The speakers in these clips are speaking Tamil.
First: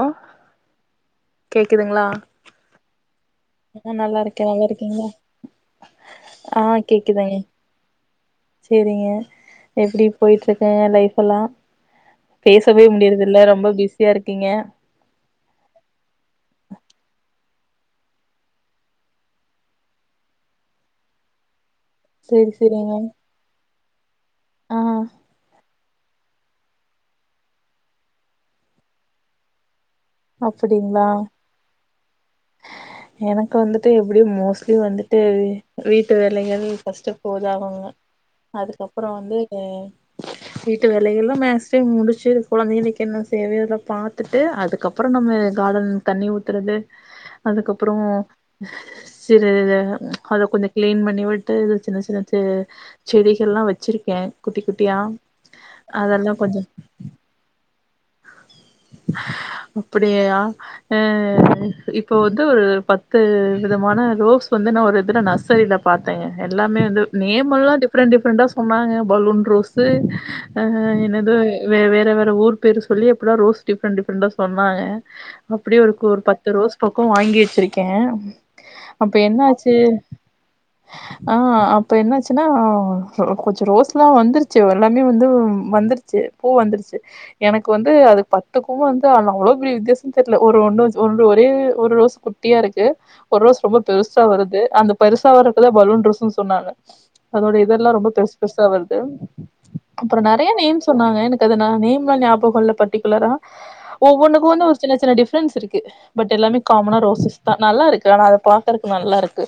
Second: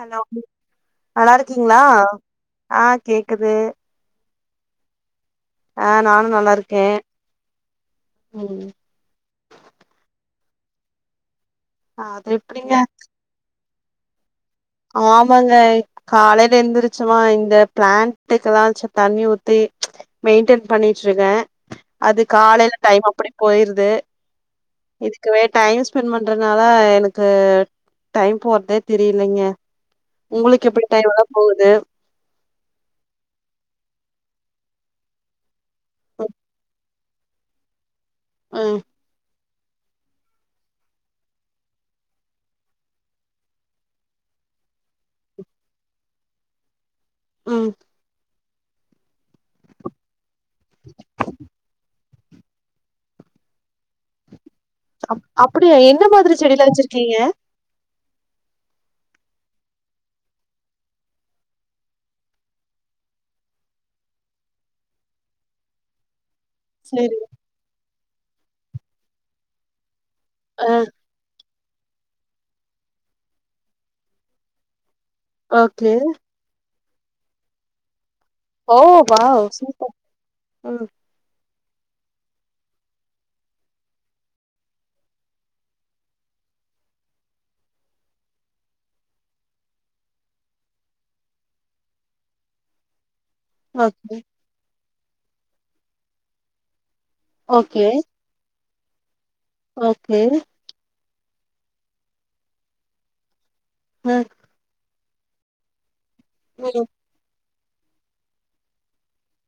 ஹலோ நல்லாருக்கீங்ளா ஆ கேக்குது நா நல்லாருக்கே நல்லாருக்கீங்ளா ஆ நானு நல்லா ஆ இருக்கே கேக்குதங்க ம் செரிங்க எப்டி போயிட்டுருக்கு லைஃப் எல்லா அது எப்டிங்க பேசவே முடியறதில்ல ரொம்ப பி ஸியா இருக்கீங்க ஆமாங்க காலைல எந்திருச்சோமா இந்த பிளான்ட்க்குல்லா செ தண்ணி ஊத்தி மெயின்டென் பண்ணிட்டுருக்கே அது சேரி காலைல சேரிங்க டைம் அப்டி போயிருது ஆ இதுக்குவே டைம் ஸ்பெண்ட் பண்றதுனால எனக்கு டைம் போறதே தெரியலைங்க உங்களுக்கு எப்டி அப்டிங்களா டைம் எல்லா போகுது எனக்கு வந்துட்டு எப்படியு மோஸ்ட்லி வந்துட்டு வீட்டு வேலைகள் ஃபஸ்ட்டு போதாகுங்க ம் அதுக்கப்பறோ வந்து வீட்டு வேலையெல்லா மேக்ஸிமம் முடிச்சு இது குழந்தைகள்க்கு என்ன சேவயோ இதல்லா பாத்துட்டு அதுக்கப் பறோ நம்ம கார்டன் தண்ணி ஊத்துறது ம் அதுக்கப்புறோ சிலரித அத கொஞ்சோ கிளீன் பண்ணி விட்டு இது சின்ன சின்ன செ செடிகள்ல்லா வச்சிருக்கே குட்டி குட்டியா அதெல்லா கொஞ்சொ க்லிங்க அப்டியேயா அ இப்போ வந்து ஒரு பத்து விதமான ரோஸ் வந்து நா ஒரு இதுல நர்சரிலா பாத்தேங்க எல்லாமே வந்து சரி நேம்மெல்லா டிஃப்ரெண்ட் டிஃப்ரெண்டா சொன்னாங்க பலூன் ரோஸ்சு அ ஆ என்னது வே வேற வேற ஊர் பேர் சொல்லி எப்பல்லா ரோஸ் டிஃப்ரெண்ட் டிஃப்ரெண்டா சொன்னாங்க அப்டியே ஓகே ஒருக்கோ ஒரு பத்து ரோஸ் பக்கோ வாங்கி வச்சுருக்கே ஓ அப்ப என்ன வாவ் ஆச்சு சூப்பர் ம் ஆ அப்ப என்னாச்சுனா கொஞ்சோ ரோஸ்ல்லா வந்துருச்சு எல்லாமே வந்து வந்துருச்சு பூ வந்துருச்சு எனக்கு வந்து அது பத் பத்துக்கு வந்து ஆனா அவ்ளோ பெறிய வித்தியாசோ தெர்ல ஒரு ஒண்ணு ஒன்று ஒரே ஒரு ரோஸ் குட்டியா இருக்கு ஒர் ரோஸ் ரொம்ப ஓகே பெருசா வருது அந்த பெருசா வர்றப்பதா பலூன் ரோஸுன்னு சொன்னாங்க அதோட ஓகே இதள்லா ரொம்ப பெருசு பெருசா வருது அப்பறோ ஓகே நெறைய நேம்ஸ் சொன்னாங்க எனக்கு அது ன நேம்ல்லா ஞாபகோ இல்ல பர்டிகுலரா ம் ஒவ்வொன்னுக்கு வந்து ஒரு சின்ன சின்ன டிஃப்ரன்ஸ் இருக்கு பட் எல்லாமே ம் காமனா ரோசஸ் தா நல்லாருக்கு ஆனா அத பாக்கறக்கு நல்லாருக்கு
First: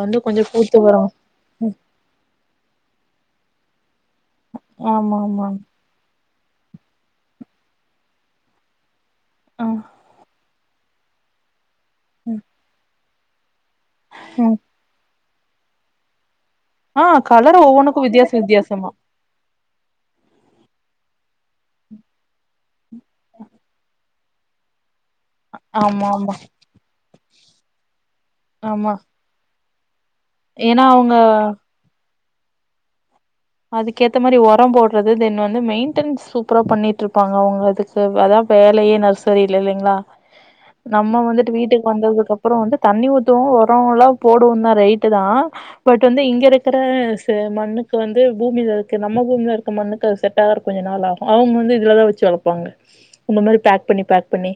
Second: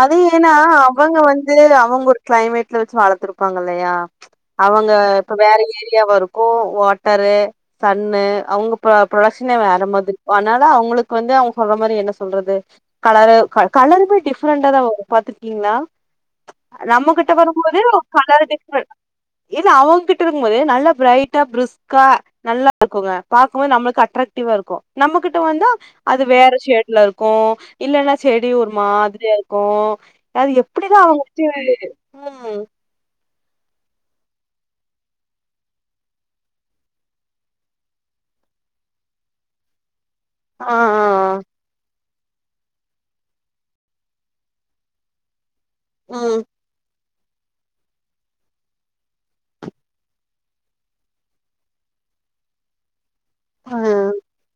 அது ஏனா அவங்க வந் து அவங்க ஒரு கிளைமேட்ல வச்சு வளத்துருப்பாங்க இல்லையா அவங்க ஆமா இப்ப ஆமா வேற ஏ ஏரியாவா இருக்கு வாட்டரு சன்னு அவங்க ப ப்ரொடக்ஷனே ஆ வேற மாதிரி இருக்கு அதுனால அவுங்களுக்கு வந்து அவுங் சொல்ற மாரி என்ன ம் சொல்றது கலரு க கலரு ம் டிஃப்ரண்டா தா வரு பாத்துருக்கீங்களா ஆ நம்மகிட்ட கலர் வரும்போது ஒவ்வொன்னுக்கு வித்தியாச கலர் டிஃப்ரன் வித்தியாசமா இல்ல அவங்க கிட்ட இருக்கும்போது நல்லா பிரைட்டா பிருஸ்க்கா நல்லா இருக்குங்க பாக்கம் போது நம்மளுக்கு அட்ராக்டிவா இருக்கு நம்மகிட்ட வந்தா ஆமா அது ஆமா வேற ஷேட்ல க்கு இல்லனா செடி ஒரு ஆமா மாதிரியா இருக்கு அது எப்டிதா அவங்க [unintelligible] ம் அதுக்கேத்த மாரி உரொ போட்றது தென் வந்து மெயின்டன் சூப்பரா பண்ணிட்ருப்பாங்க அவுங்க அதுக் சோ அதா வேலையே நர்சரில இல்லைங்களா ஆ நம்ம வந்துட்டு வீட்டுக்கு வந்ததுக் அப்பறோ வந்து தண்ணி ஊத்துவோ ஒரோல்லா போடுவோந் தா ரைட்டு தா பட் வந்து ம் இங்க இருக்குற ச மண்ணுக்கு வந் து பூமில இருக்க நம்ம பூமில இருக்க மண்ணுக்கு அது செட் ஆகறக் கொஞ்ச நாள் ஆகு அது முள் இதுலதா வச்சு வளப்பாங்க இந்த மாதிரி பேக் பண்ணி ம் பேக் பண்ணி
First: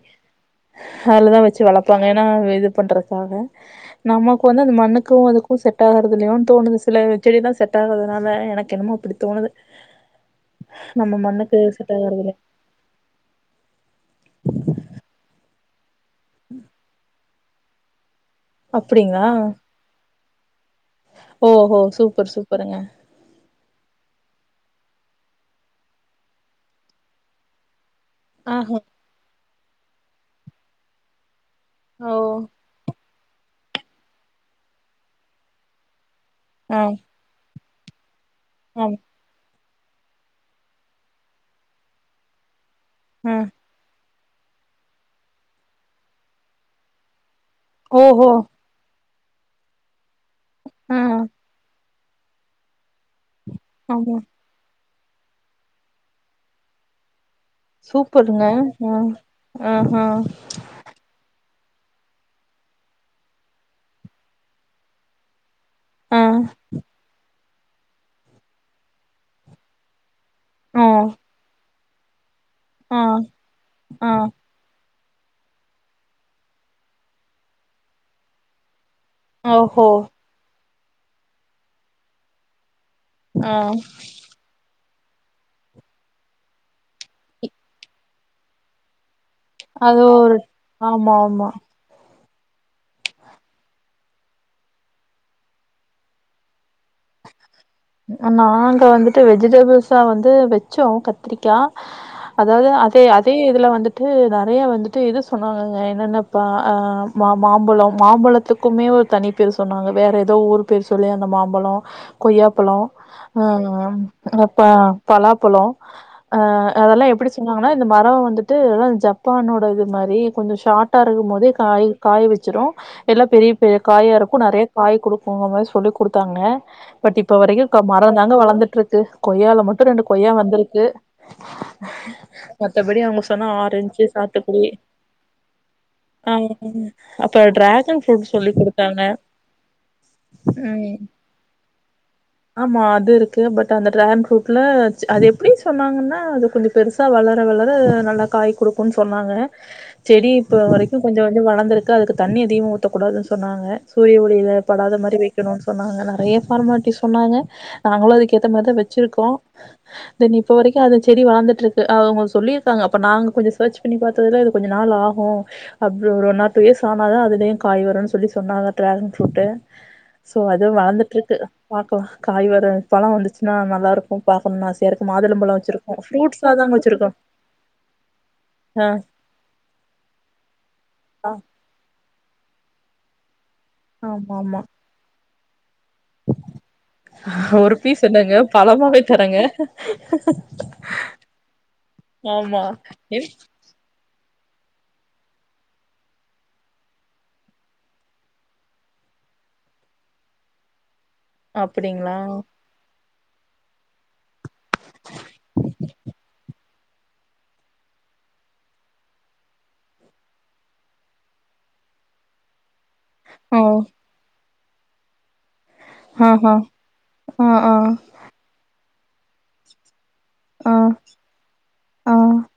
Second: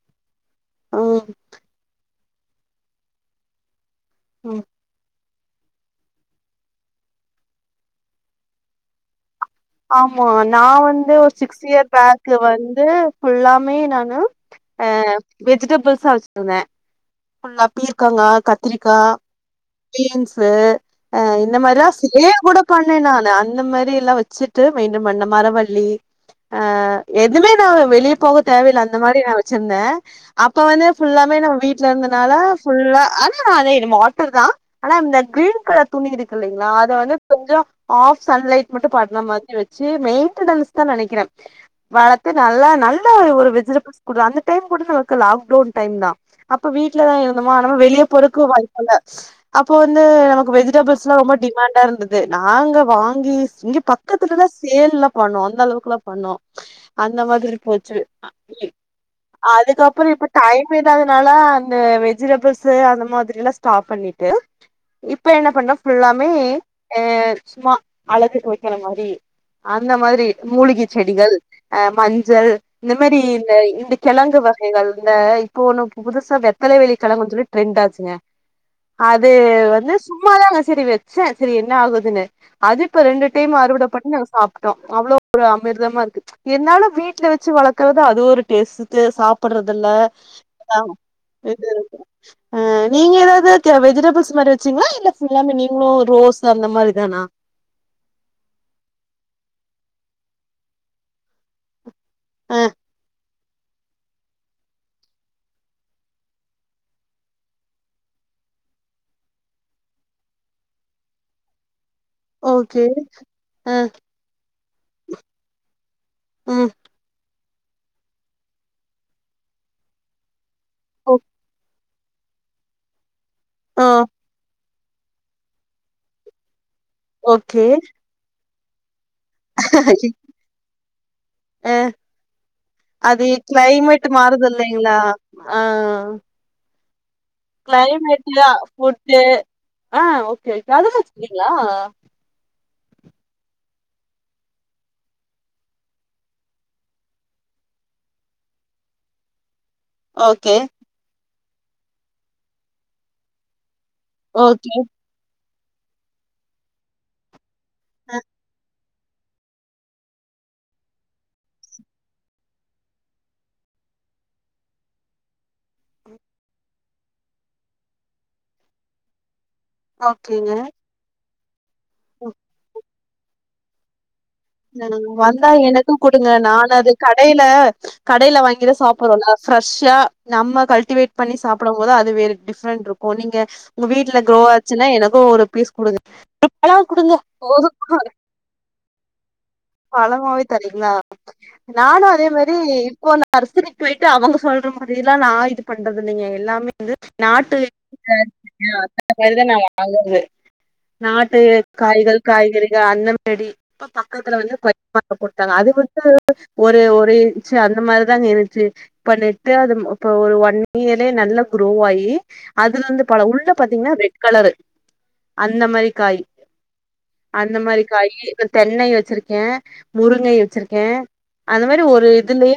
ஆ, ம் அதுலதா வச்சு வளப்பாங்க னா இது பண்றதுக்காக நமக்கு ம் வந்து அந்த மண்ணுக்கு அதுக்கு கு செட் ஆகறது இல்லையோன்னு தோணுது சில செடி தா செட் ஆகதனால எனக்கு என்னமோ அப்டி தோணுது ஆமா நா வந்து நம்ம ஒரு மண்ணுக்கு சிக்ஸ் இயர் செட் ஆகறதில்ல பேக்கு வந்து ஃபுல்லாமே நானு அ வெஜிடபுள்ஸா வச்சுட்ருந்தே ஃபுல்லா பீர்க்கங்கா கத்திரிக்கா அப்டிங்களா பீன்ஸ்சு அ இந்த ஓஹோ மாரிதா சூப்பர் சேர் கூட சூப்பருங்க பண்ணே நானு அந்த மாரில்லா வச் டு மெய்டன் பண்ணே மரவள்ளி ஆ எதுமே நாம வெளிய போக ஆஹா தேவையில்ல அந்த மாரி ரி நா வச்சுருந்தே அப்ப வந்து ஃபுல்லாமே நம்ம வீட்ல ஓ இருந்தனால ஃபுல்லா ஆனா அதே நம்ம வாட்டர் தா ஆனா இந்த கிரீன் கலர் துணி இருக்கு இல்லைங்களா ஆ அத வந்து கொஞ்சோ ஆஃப் சன்லைட் மட்டு ஆமா பற்ற மாரி ரி வச்சு மெய்ன்ட்டனன்ஸ் தா நெனைக்குறே வளத்து நல்லா நல்லா ஒரு ஆ ஒரு வெஜிடபிள்ஸ் குற்றா அந்த டைம் கூட நமக்கு லாக்டவுன் டைம் தா அப்ப வீட்ல தா இருந்தமா அதுனால வெளிய ஓஹோ போறக்கு வாய் இல்ல அப்போ வந்து நமக்கு ஆ வெஜிடபிள்ஸ்ல்லா ரொம்ப டிமாண்டா இருந்தது து நாங்க வாங்கி இங்க ஆமா பக்கத்துலேலா சேல்லா பண்ணோ அந்த அளவுக்குலா பண்ணோ அந்த மாதிரி போச்சு அ சூப்பருங்க இ ஆ ஆஹா அதுக்கப்பறோ இப்ப டைம் இதாதுனால அந்த வெஜிடபிள்ஸு அந்த மாதிரிலா ஸ்டாப் பண்ணிட்டு இப்ப என்ன பண்ணா ஆ ஃபுல்லாமே அ சும்மா அழகுக்கு வைக்கிற மாரி அந்த மாரி ஓ மூலிகை செடிகள் அ மஞ்சள் இந்த ஆ மாரி இந்த இந்த ஆ கிழங்கு வக கைகள் இந்த இப்ப ஒண்ணு புதுசா வெத்தலை வெலி கெழங்குனு சொல்லி ட்ரெண்ட் ஆச்சுங்க அது ஓஹோ வந்து சும்மாதாங்க சரி வச்சே சரி என்ன ஆகுதுனு அது இப்ப ரெண்டு ஆ டைம் அறுவட பண்ணி நாங்க சாப் டோ அவ்ளோ ஒரு அமிர்தமா இருக்கு என்னால வீட்ல வச்சு வளக்கறது அது ஒரு டேஸ்டு சாப் ப்படுறதல அது ஒரு அ ஆமா ஆமா இது அ நீங்க ஏதாவது வெஜிடபுள்ஸ் மாரி வச்சீங்ளா இல்ல ஃபுல்லாமே நீங்களு ரோஸ் அந்த மாரி தானா நாங்க வந்துட்டு வெஜிடபுள்ஸா வந்து வச்சோ கத்திரிக்கா ஆ அதாது அதே அத் அதே இதுல வந்துட்டு நெறைய வந்துட்டு இது சொன்னாங்கங்க என்னன்னப்ப மாம்பழம் மாம்பழத் த்துக்குமே ஒரு தனி பேர் சொன்னாங்க வேற ஏதோ ஊர் பேரு சொல்லி அந்த மாம்பழோ கொய் பலோ ஓகே அ ஆ அந்த ப பலாப்பழ ம் அதெல்லா எப்டி சொன்னாங்கன்னா இந்த மரோ வந்துட்டு எல்லாம் ஜப்பானோட இது மாரி கொஞ்ச ஷாட்டா ஓ இருக்கும் போதே காய் காய் வச்சிரு எல்லாம் பெரிய பெரிய ஆ காயா இருக்கு நெறைய காய் குடுக்குங்க மாரி சொல்லி குடுத்தாங்க பட் இப்ப ஓகே வரைக்கு மரம்ந்தாங்க வளந்துட்டு இருக்கு கொய்யால மட்டு ரெண்டு கொய்யா வந்திருக்கு ஆ மத்தபடி அவங்க அது சொன்ன ஆரஞ்சு கிளைமேட் மாறுது சாத்துக்குடி இல்லேங்களா அ ஆ அப்ப டிராகன் கிளைமேட்டு ஃப்ரூட் தா சொல்லி குடுத்தாங்க ஃபுட்டு அ ஓகே ஓகே அதுல்லா ம் வச்சிருக்கீங்களா ஆமா அது இருக்கு பட் அந்த டிரான் ஃப்ரூட்ல அது எப்பிடி சொன்னாங்கன்னா அது கொஞ்சம் பெருசா வளர வளர நல்லா காய் குடுக்குன் சொன்னாங்க செடி ஓகே இப்போ வரைக்கு கொஞ்ச கொஞ்ச வளந்துருக்கு அதுக்கு தண்ணி அதிகமா ஊத்தகூடாதுன் சொன்னாங்க சூரிய ஒளில ஓகே. படாத மாரி வைக்கணுனு சொன்னாங்க நெறைய ஃபார்மாலிட்டி சொன்னாங்க நாங்களு அ அதுக்க ஏத்த மாரிதா வச்சிருக்கோ தென் இப்ப வரைக்கும் அந்த செடி வளதுட்டு இருக்கு அ அவங்க சொல்லிருக்காங்க அப்ப நாங்க கொஞ்சம் சர்ச் பண்ணி பாத் துல இது கொஞ்ச நாள் ஆகு அப்ப ஒரு ஒன்னார் டூ இயர்ஸ் ஆனாத அதுலய காய் வருனு சொல்லி சொன்னாங்க டிராகன் ஃப்ரூடு சோ ஓகேங்க. அதுவு வளந்துட்டு இருக்கு பாக்கலா ம். காய் வர பழ வந்துச்சுன்னா நல்லா இருக்கு பாக்கணுன்னு ஆசையா இருக்கு வந்தா மாதுளம்பழோ எனக்கு வச்சிருக்கோ குடுங்க ஃப்ரூட்ஸா தாங்க நான் அத வச்சிருக்கோ கடைல கடைல வாங்கி தா ஆ சாப்புறோ ஃப்ரெஷ்ஷா நம்ம கல்டிவேட் ஆ பண்ணி சாப்புடும் போது அது வேற டிஃப்ரெண்ட் இருக்கு நீங்க உங்க வீட்ல ஆமா குரோவ் ஆமா ஆச்சுன்னா எனக்கு ஒரு பீஸ் குடுங்க ஒரு பழம் குடுங்க போது ஒரு பீஸ் என்னங்க பழமாவே தறங்க பழமாவே தரீங்ளா நானு அதே மாரி ஆமா இப்போ என் நர்சரி போயிட்டு அவங்க சொல்ற மாரிலா நா இது பண்றது இல்லிங்க எல்லாமே வந்து நாட்டு [unintelligible] நாட் அப்டிங்களா காய்கள் காய்கறிகள் அந்தமரி பக்கத்துல வந்து பய கொடுத்தாங்க அது வந்து ஒரு ஒரு இச்சு அந்த மாரிதாங்க இருன்ச்சு பண்ணிட்டு அது இப்ப ஒரு ஒன் இயரே நல்ல குரோ ஆயி அதுல இருந்து பல உள்ள ஓ பாத்தீங்ன்னா ரெட் கலரு அந்த மாரி காய் ஆஹா ஆ அந்த ஆ மாரி காய் தென்னை வச்சிருக்கே முருங்கை ஆ வச்சிருக்கே அந்த மாரி ஒரு ஆ இதுலயே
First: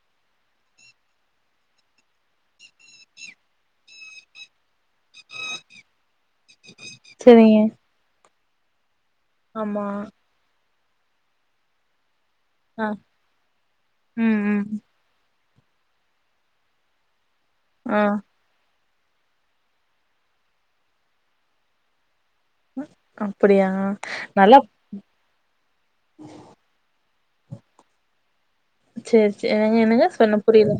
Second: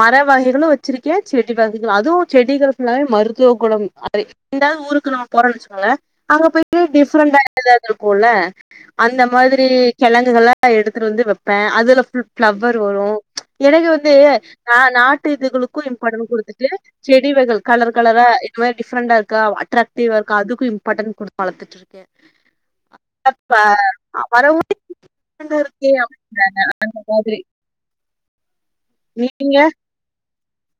மர வகைகளு வச்சிருக்க செடி வகைகள் அதுவு செடிகள் ஃபுல்லாவே மருத்துவ குணம் அது இந்தா ஊருக்கு நம்ம போறோன் வச்சுகோங்க அங்க போயிட்டு டிஃப்ரெண்டா செரிங்க ஏதாது இருக்குல அந்த மாதிரி ஆமா கிழங்குகள்லா எடுத்துட்டு வந்து வப்பே அதுல ஃபுல் ஃபிளவர் ஆ வரு எனக்கு வந்து ம் ம் நா நாட்டு இதுகளுக் கு இம்பார்டன்ட் குடுத்துட்டு, செடி வகள் கலர் ஆ கலரா இந்த மாரி டிஃப்ரெண்டா இருக்கா, அடராக்டிவா இருக்கா அதுக்கு இம்பார்டன் குடுத்து வளத்துட்டு இருக்கே. அப்படியா நல்லா அங்க ஒருத்தி அப்டின்றாங்க அந்த மாதிரி. செரி செரி நீங்க என்னங்க என்னங்க சொன்ன புரியல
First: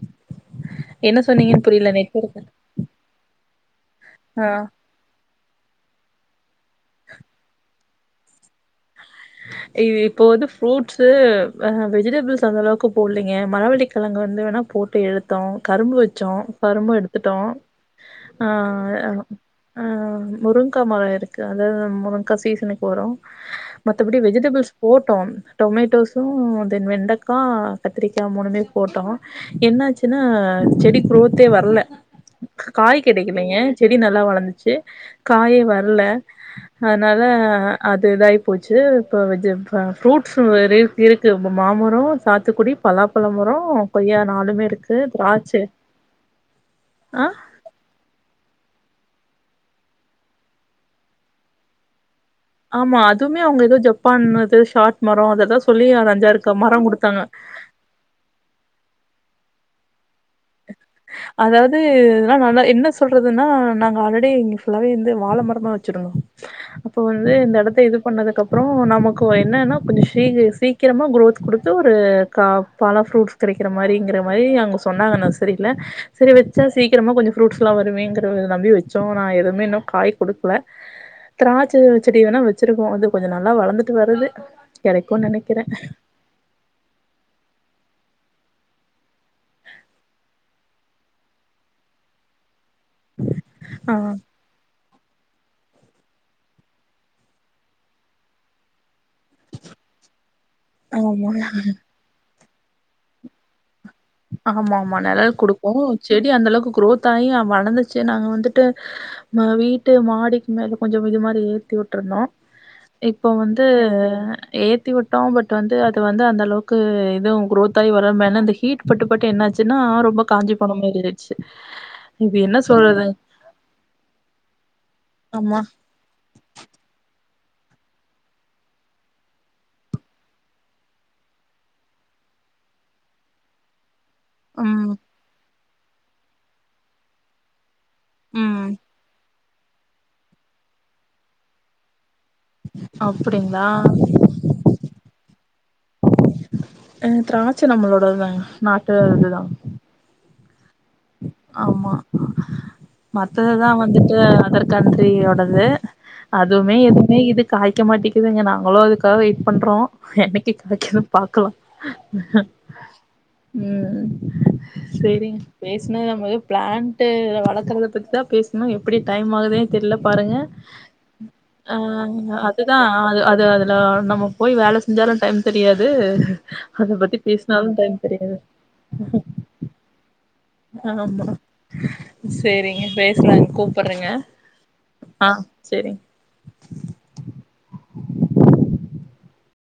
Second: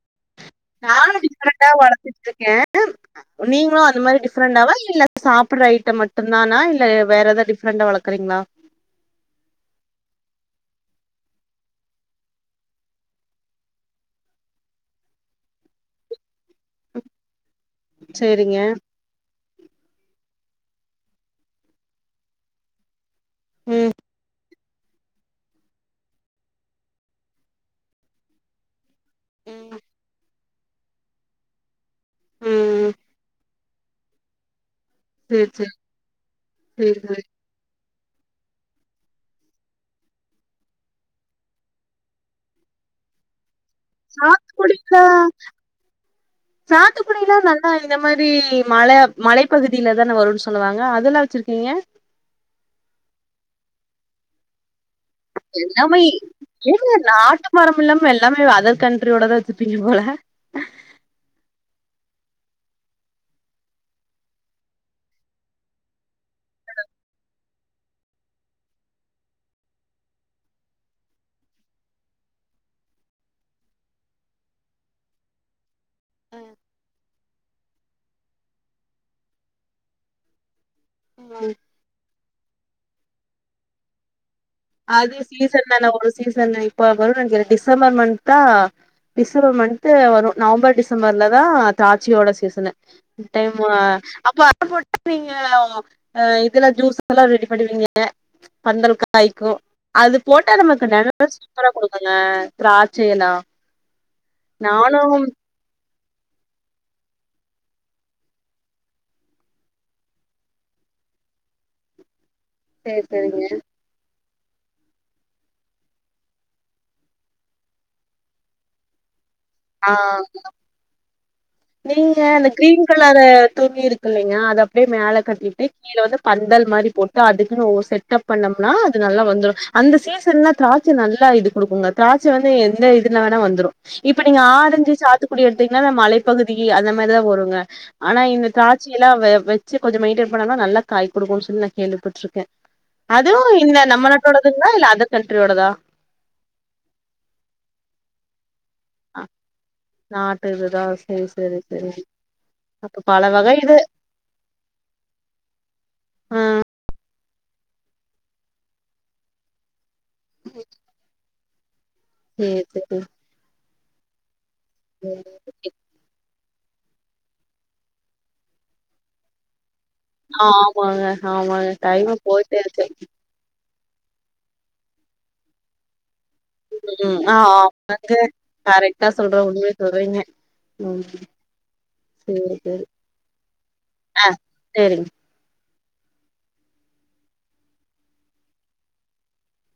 நானு என்ன சொன்னீங்கன்னு டிஃப்ரெண்டா புரியல வளத்துட்டு நெட்வொர்க் இருக்க நீங்களு அது மாரி ஆ டிஃப்ரெண்டவா இல்ல. சாப்ட்ற ஐட்டம் மட்டு தானா இல்ல, வேற எதாவது டிஃப்ரெண்ட்டா வளக்குறீங்ளா. ஆ இப்போ வந்து ஃப்ரூட்ஸ், வெஜிடபிள்ஸ் அந்த அளவுக்கு போட்லீங்க. மரவள்ளிக்கிழங்கு வந்து வேணா போட் பே எடுத்தோ கரும்பு வச்சோ கரும்பு எடுத்துட்டோ ஆ சேரிங்க ஆ முருங்கா மர இருக்கு அதாவது முருங்கா சீசனுக்கு வரு ம் மத்தபடி வெஜிடபிள்ஸ் போட்டோ டொமேட்டோஸு தென் வெண்டைக்கா கத்திரிக்கா மூணுமே போட்டோ ம் என்னாச்சுனா செடி குரோத்தே வரல ம் காய் கெடைக்கலங்க செடி நல்லா வளந்துச்சு சேரி காயே சேரி வரல சேரி அதனால சேரி இது இதாகி போச்சு, இப்போ வெஜ் ஃப்ரூட்ஸு இருக்குது, மாமர சாத்துக்குடி பலாப்பழ மரோ சாத்துக்குடிக்கா சாத்துக்குடில்லா நல் ஆ இந்த மாரி மல மலைப்பகுதியில தான வருன்னு சொல்லுவாங்க. அதெல்லா வச்சிருக்கீங்க. ஆமா அதுவுமே அவங்க எதோ ஜப்பான் இது ஷாட் மர அததா சொல்லி அ அஞ்சாறுருக்க மர குடுத்தாங்க. ஃபுல்லாமே, எல்லாமே அதர் கண்ட்ரியோடதா வச்சிருப்பீங்க போல. அதாவது இதுல்லா நல்லா என்ன சொல்றதுன்னா, நாங்க ஆல்ரெடி இங்க ஃபுல்லாவே ந்து வாழ மரமா வச் சுடு அப்ப வந்து இந்த இடத்த இது பண்ணதுக்குப்பற நமக்கு என்னனா கொஞ்சோ சீக் சீ கிரமா குரோத் குடுத்து ஒரு கா பல ஃப்ரூட்ஸ் கெடைக்கிற மாரிங்கிற மாரி அங்க சொன்னாங்க நா சரி இல்ல சரி வச்சா சீக்கிரமா கொஞ்சோ ஃப்ரூட்ஸ்லா வருவேங்கிற நம்பி வச்சோ. ஆனா எதுமே இன்னும் காய் குடுக்ல. திராட்ச செடி வேணா வச்சிருக்கோ அது கொஞ்சோ நல்லா வளந்துட்டு வருது. அது கெடைக்குன் நெனைக்கிறே சீசன் தான, ஒரு சீசன் இப்ப வரும்கிற டிசம்பர் மந்த்தா. டிசம்பர் மந்த்து வரு நவம்பர், டிசம்பர்ல தா திராட்சையோட சீசனு. திஸ் டைமு ஆ அப்பா போட்டு நீங்க இதுல ஜூஸ் எல்லா ரெடி பண்ணுவீங்க பந்தல் காய் அது போட்டா நமக்கு நெறய ஆமா சூப்பரா குடுக்குங்க திராட்சை எல்லா ஆமாமா நானு நிழல் குடுக்கும். செடி அந்த அளவுக்கு குரோத் ஆகி வளந்துச்சு நாங்க வந்துட்டு, வீட்டு மாடிக்கு மேல கொஞ்சோ இது மாரி ஏத்தி விட்ருந்தா சேரி இப்போ சேரிங்க வந்து ஏத் தி விட்டோ பட் வந்து அது வந்து அந்தளவுக்கு இதுவு குரோத் ஆகி வரவுமே இல்ல அந்த ஹீட் பட்டுப்பட்டு என்னாச்சு ன்னா ஆ ரொம்ப காஞ்சி போன மாரி இருந்ச்சு. நீங்க இந்த கிரீன் கலரு துணி இருக்கு இல்லைங்க, அத அப்டியே மேல ஆமா. கட்டிட்டு கீழ வந்து, பந்தல் மாரி போட்டு, அதுக்குன் ஒரு செட்அப் பண்ணோனா அது நல்லா வந்துடு அந்த சீசன்லா திராட் ச் நல்லா இது குடுக்குங்க. திராட்ச வந்து எந்த இதுல வேணா வந்துரு இப்ப நீங்க ஆரஞ்சு, ம். சாத்துக்குடி எடுத்தீங்கன்னா இந்த மலைப்பகுதி அந்த மாரிதா வருங்க. ஆனா இந்த ம். திராட்சை எல்லா வச்சு கொஞ்சோ மெயின்டென் பண்ணாதா நல்லா காய் குடுக்கு சொல்லி நா கேள்விப்பட்ருக்கே. அதுவு அப்படிங்களா? இந்த நம்ம நாட்டோடதுங்களா இல்ல அதர் கண்ட்ரியோடதா. அ திராட்ச நம்மளோடதுதா நாட்டு அ இதுதா நாட்டு இதுதா சேரி சேரி ஆமா சேரி அப்ப பல வகை மத்ததுதா இது வந்துட்டு அதர் கண்ட்ரியோடது ஆ அது வுமே எதுவுமே இது காய்க மாட்டேகுதுங்க நாங்களு அதுக்காக வெயிட் பண்றோ என்னைக்கு கெடைக்குதோ பாக்லா சேரி சேரி ம் சேரிங் சேரி பேச்ன நமக்கு பிளாண்ட்டு வளர்க்குறத பத்தி தா பேச்னோ எப்டி டைம் ஆகுதுனே தெர்ல பாருங்க ஆமாங்க ஆமாங்க ஆ டைமு போயிட்டே அதுதா இருக்கு அ அது அது லோ நம்ம போய் வேலை செஞ்சாலு டைம் தெரியாது அத பத்தி ம் பேசினாலு டைம் ஆமாங்க தெரியாது கரெக்டா சொல்றே உண்மயே சொல்றீங்க ம் ஆமா சேரி சேரி சேரிங்க பேச்லாங் கூப்புறேங்க ஆ சேரிங்க ஆ செரிங்